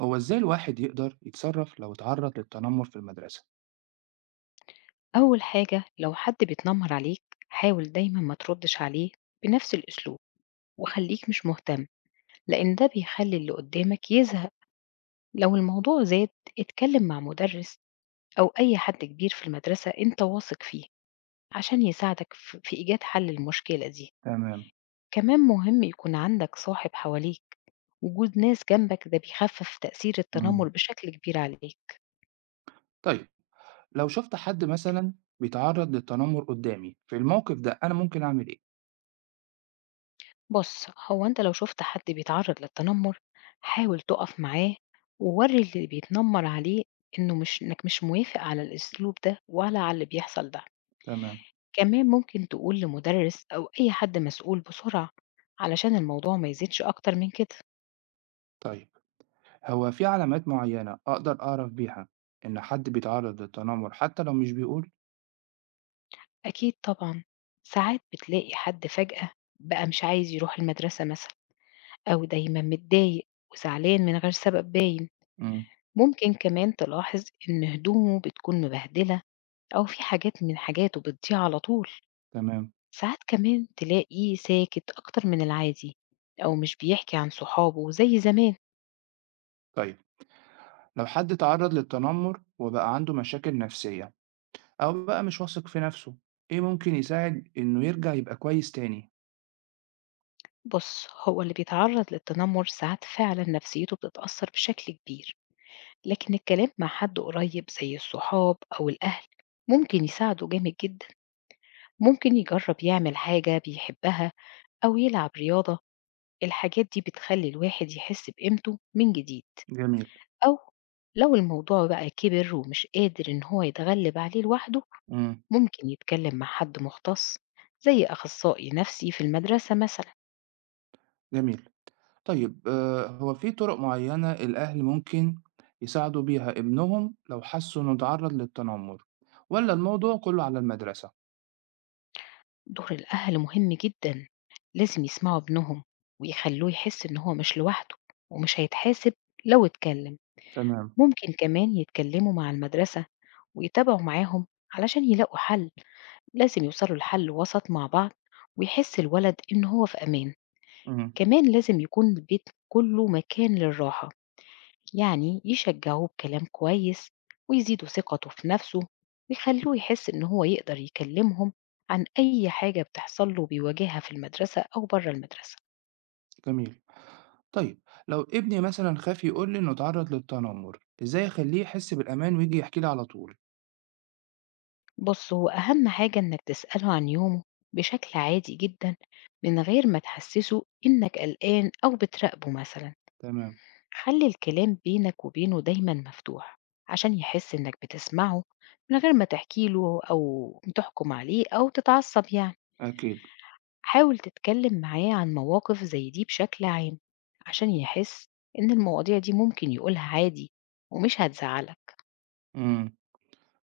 هو إزاي الواحد يقدر يتصرف لو اتعرّض للتنمر في المدرسة؟ أول حاجة لو حد بيتنمر عليك، حاول دايما ما تردش عليه بنفس الأسلوب، وخليك مش مهتم، لأن ده بيخلي اللي قدامك يزهق. لو الموضوع زاد، اتكلم مع مدرس أو أي حد كبير في المدرسة أنت واثق فيه، عشان يساعدك في إيجاد حل المشكلة دي. تمام، كمان مهم يكون عندك صاحب حواليك، وجود ناس جنبك ده بيخفف تأثير إمم. التنمر بشكل كبير عليك. طيب، لو شُفت حد مثلًا بيتعرّض للتنمر قدّامي، في الموقف ده أنا ممكن أعمل إيه؟ بُص، هو أنت لو شُفت حد بيتعرّض للتنمُّر، حاول تُقف معاه وورّي اللي بيتنمّر عليه إنه مش، إنك مش موافق على الأسلوب ده ولا على اللي بيحصل ده. تمام. كمان ممكن تقول لمُدرِّس أو أي حد مسؤول بسرعة، علشان الموضوع ما يزيدش أكتر من كده. طيب، هو في علامات معيّنة أقدر أعرف بيها إن حد بيتعرّض للتنمر حتى لو مش بيقول؟ أكيد طبعًا، ساعات بتلاقي حد فجأة بقى مش عايز يروح المدرسة مثلًا، أو دايمًا متضايق وزعلان من غير سبب باين. إمم. ممكن كمان تلاحظ إن هدومه بتكون مبهدلة، أو في حاجات من حاجاته بتضيع على طول. تمام، ساعات كمان تلاقيه ساكت أكتر من العادي، أو مش بيحكي عن صحابه زي زمان. طيب، لو حد اتعرّض للتنمر وبقى عنده مشاكل نفسية أو بقى مش واثق في نَفْسه، إيه ممكن يساعد إنه يرجع يبقى كويس تاني؟ بص، هو اللي بيتعرض للتنمر ساعات فعلا نفسيته بتتأثر بشكل كبير، لكن الكلام مع حد قريب زي الصحاب أو الأهل ممكن يساعده جامد جدا. ممكن يجرب يعمل حاجة بيحبها أو يلعب رياضة، الحاجات دي بتخلي الواحد يحس بقيمته من جديد. جميل، أو لو الموضوع بقى كبر ومش قادر إن هو يتغلب عليه لوحده، إمم، ممكن يتكلم مع حد مختص زي أخصائي نفسي في المدرسة مثلا. جميل. طيب هو في طُرق معيّنة الأهل ممكن يساعدوا بيها ابنهم لو حسّوا إنه اتعرّض للتنمر والّا الموضوع كُلّه على المدرسة؟ دور الأهل مهم جدا، لازم يسمعوا ابنهم ويخلوه يحس إن هو مش لوحده، ومش هيتحاسب لو اتكلم. تمام، ممكن كمان يتكلموا مع المدرسة ويتابعوا معاهم علشان يلاقوا حل، لازم يوصلوا لحل وسط مع بعض ويحس الولد إن هو في أمان. إمم، كمان لازم يكون البيت كله مكان للراحة، يعني يشجعوه بكلام كويس ويزيدوا ثقته في نفسه، ويخلوه يحس إن هو يقدر يكلمهم عن أي حاجة بتحصل له بيواجهها في المدرسة أو بره المدرسة. جميل. طيب لو ابني مثلًا خاف يقول لي إنه اتعرّض للتنمر، إزاي أخلّيه يحس بالأمان وييجي يحكي لي على طول؟ بص، هو أهم حاجة إنك تسأله عن يومه بشكل عادي جدا، من غير ما تحسسه إنك قلقان أو بتراقبه مثلا. تمام، خلي الكلام بينك وبينه دايما مفتوح، عشان يحس إنك بتسمعه، من غير ما تحكيله أو تحكم عليه أو تتعصب يعني. أكيد، حاول تتكلم معاه عن مواقف زي دي بشكل عام، عشان يحس إن المواضيع دي ممكن يقولها عادي ومش هتزعلك. إمم.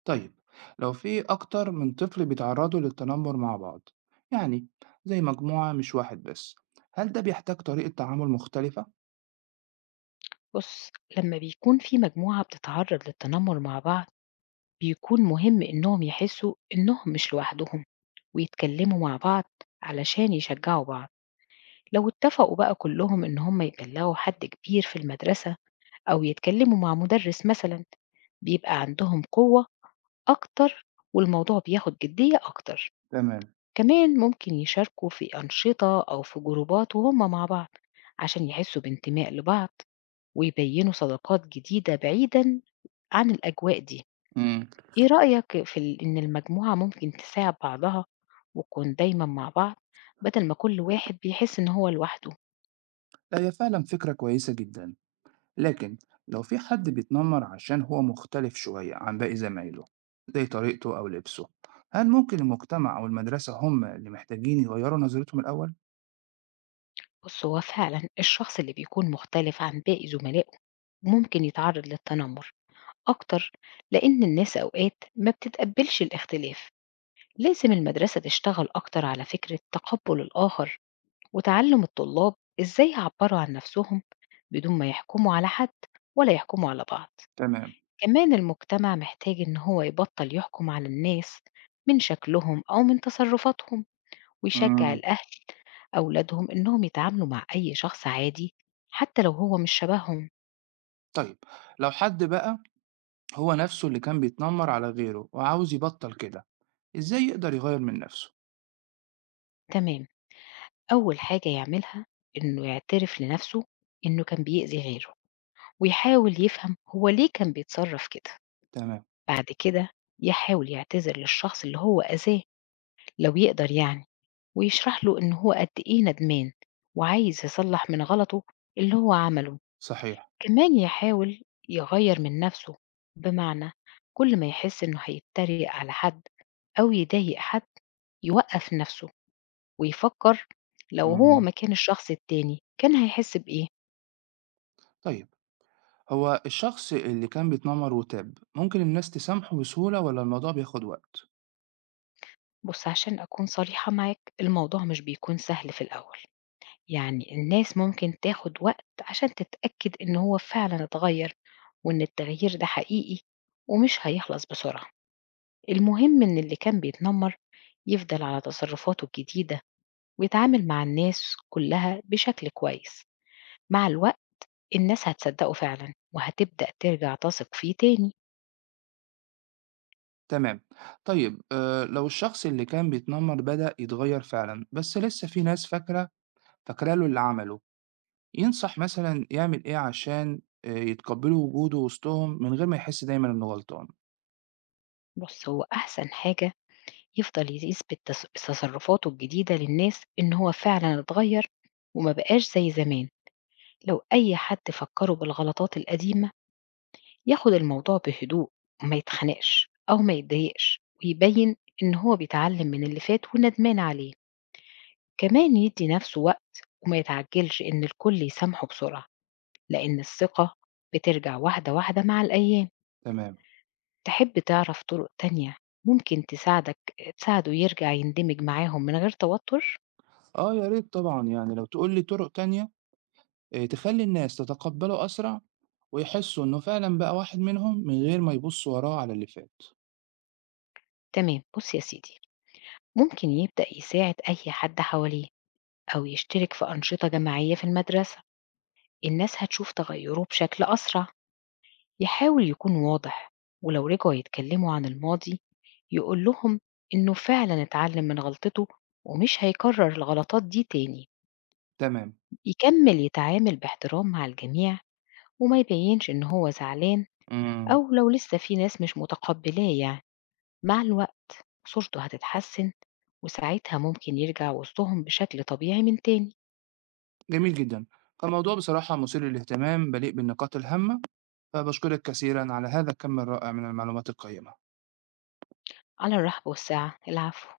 طيب لو في أكتر من طفل بيتعرّضوا للتنمر مع بعض، يعني زي مجموعة مش واحد بس، هل ده بيحتاج طريقة تعامل مختلفة؟ بص، لما بيكون في مجموعة بتتعرض للتنمر مع بعض، بيكون مهم إنهم يحسوا إنهم مش لوحدهم ويتكلموا مع بعض علشان يشجعوا بعض. لو اتفقوا بقى كلهم إن هم يبلغوا حد كبير في المدرسة أو يتكلموا مع مدرس مثلا، بيبقى عندهم قوة أكتر، والموضوع بياخد جدية أكتر. تمام، كمان ممكن يشاركوا في أنشطة أو في جروبات وهم مع بعض، عشان يحسوا بانتماء لبعض ويبينوا صداقات جديدة بعيدا عن الأجواء دي. إمم. إيه رأيك إن المجموعة ممكن تساعد بعضها وتكون دايما مع بعض، بدل ما كل واحد بيحس إن هو لوحده؟ لا، هي فعلا فكرة كويسة جدا، لكن لو في حد بيتنمر عشان هو مختلف شوية عن باقي زمايله، زي طريقته أو لبسه، هل ممكن المجتمع أو المدرسة هم اللي محتاجين يغيروا نظرتهم الأول؟ بص، هو فعلا الشخص اللي بيكون مختلف عن باقي زملائه ممكن يتعرض للتنمر أكتر، لأن الناس أوقات ما بتتقبلش الاختلاف. لازم المدرسة تشتغل أكتر على فكرة تقبل الآخر، وتعلم الطلاب إزاي يعبروا عن نفسهم بدون ما يحكموا على حد ولا يحكموا على بعض. تمام. كمان المجتمع محتاج إن هو يبطل يحكم على الناس من شكلهم أو من تصرفاتهم، ويشجع مم. الأهل أولادهم إنهم يتعاملوا مع أي شخص عادي حتى لو هو مش شبههم. طيب لو حد بقى هو نفسه اللي كان بيتنمر على غيره وعاوز يبطل كده، إزاي يقدر يغير من نفسه؟ تمام، أول حاجة يعملها إنه يعترف لنفسه إنه كان بيأذي غيره، ويحاول يفهم هو ليه كان بيتصرف كده. تمام. بعد كده يحاول يعتذر للشخص اللي هو أذاه لو يقدر يعني، ويشرح له إن هو قد إيه ندمان وعايز يصلح من غلطه اللي هو عمله. صحيح. كمان يحاول يغير من نفسه، بمعنى كل ما يحس إنه هيتريق على حد أو يضايق حد، يوقف نفسه ويفكر لو هو مم. مكان الشخص التاني كان هيحس بإيه. طيب، هو الشخص اللي كان بيتنمر وتاب ممكن الناس تسامحه بسهولة ولا الموضوع بياخد وقت؟ بص، عشان أكون صريحة معاك الموضوع مش بيكون سهل في الأول، يعني الناس ممكن تاخد وقت عشان تتأكد إن هو فعلا اتغير، وإن التغيير ده حقيقي ومش هيخلص بسرعة. المهم إن اللي كان بيتنمر يفضل على تصرفاته الجديدة ويتعامل مع الناس كلها بشكل كويس، مع الوقت الناس هتصدقه فعلا وهتبدأ ترجع تثق فيه تاني. تمام. طيب لو الشخص اللي كان بيتنمر بدأ يتغير فعلا بس لسه في ناس فاكرة له اللي عمله، ينصح مثلا يعمل ايه عشان يتقبلوا وجوده وسطهم من غير ما يحس دايما انه غلطان. بص، هو أحسن حاجة يفضل يثبت تصرفاته الجديدة للناس إن هو فعلا اتغير وما بقاش زي زمان. لو أي حد فكره بالغلطات القديمة، ياخد الموضوع بهدوء وما يتخنقش أو ما يتضايقش، ويبين إن هو بيتعلم من اللي فات وندمان عليه. كمان يدي نفسه وقت وما يتعجلش إن الكل يسامحه بسرعة، لأن الثقة بترجع واحدة واحدة مع الأيام. تمام. تحب تعرف طرق تانية ممكن تساعدك تساعده يرجع يندمج معاهم من غير توتر؟ اه يا ريت طبعا، يعني لو تقول لي طرق تانية تخلي الناس تتقبله أسرع ويحسوا انه فعلا بقى واحد منهم من غير ما يبصوا وراه على اللي فات. تمام، بص يا سيدي، ممكن يبدأ يساعد أي حد حواليه أو يشترك في أنشطة جماعية في المدرسة، الناس هتشوف تغيره بشكل أسرع. يحاول يكون واضح، ولو رجعوا يتكلموا عن الماضي يقول لهم إنه فعلا اتعلم من غلطته ومش هيكرر الغلطات دي تاني. تمام. يكمل يتعامل باحترام مع الجميع وما يبينش إن هو زعلان، مم. أو لو لسه في ناس مش متقبلاه يعني، مع الوقت صورته هتتحسن، وساعتها ممكن يرجع وسطهم بشكل طبيعي من تاني. جميل جدا، فالموضوع بصراحة مثير للاهتمام مليء بالنقاط الهامة، فباشكرِك كثيرًا على هذا الكم الرائع من المعلومات القيّمة. على الرحب والسعة، العفو.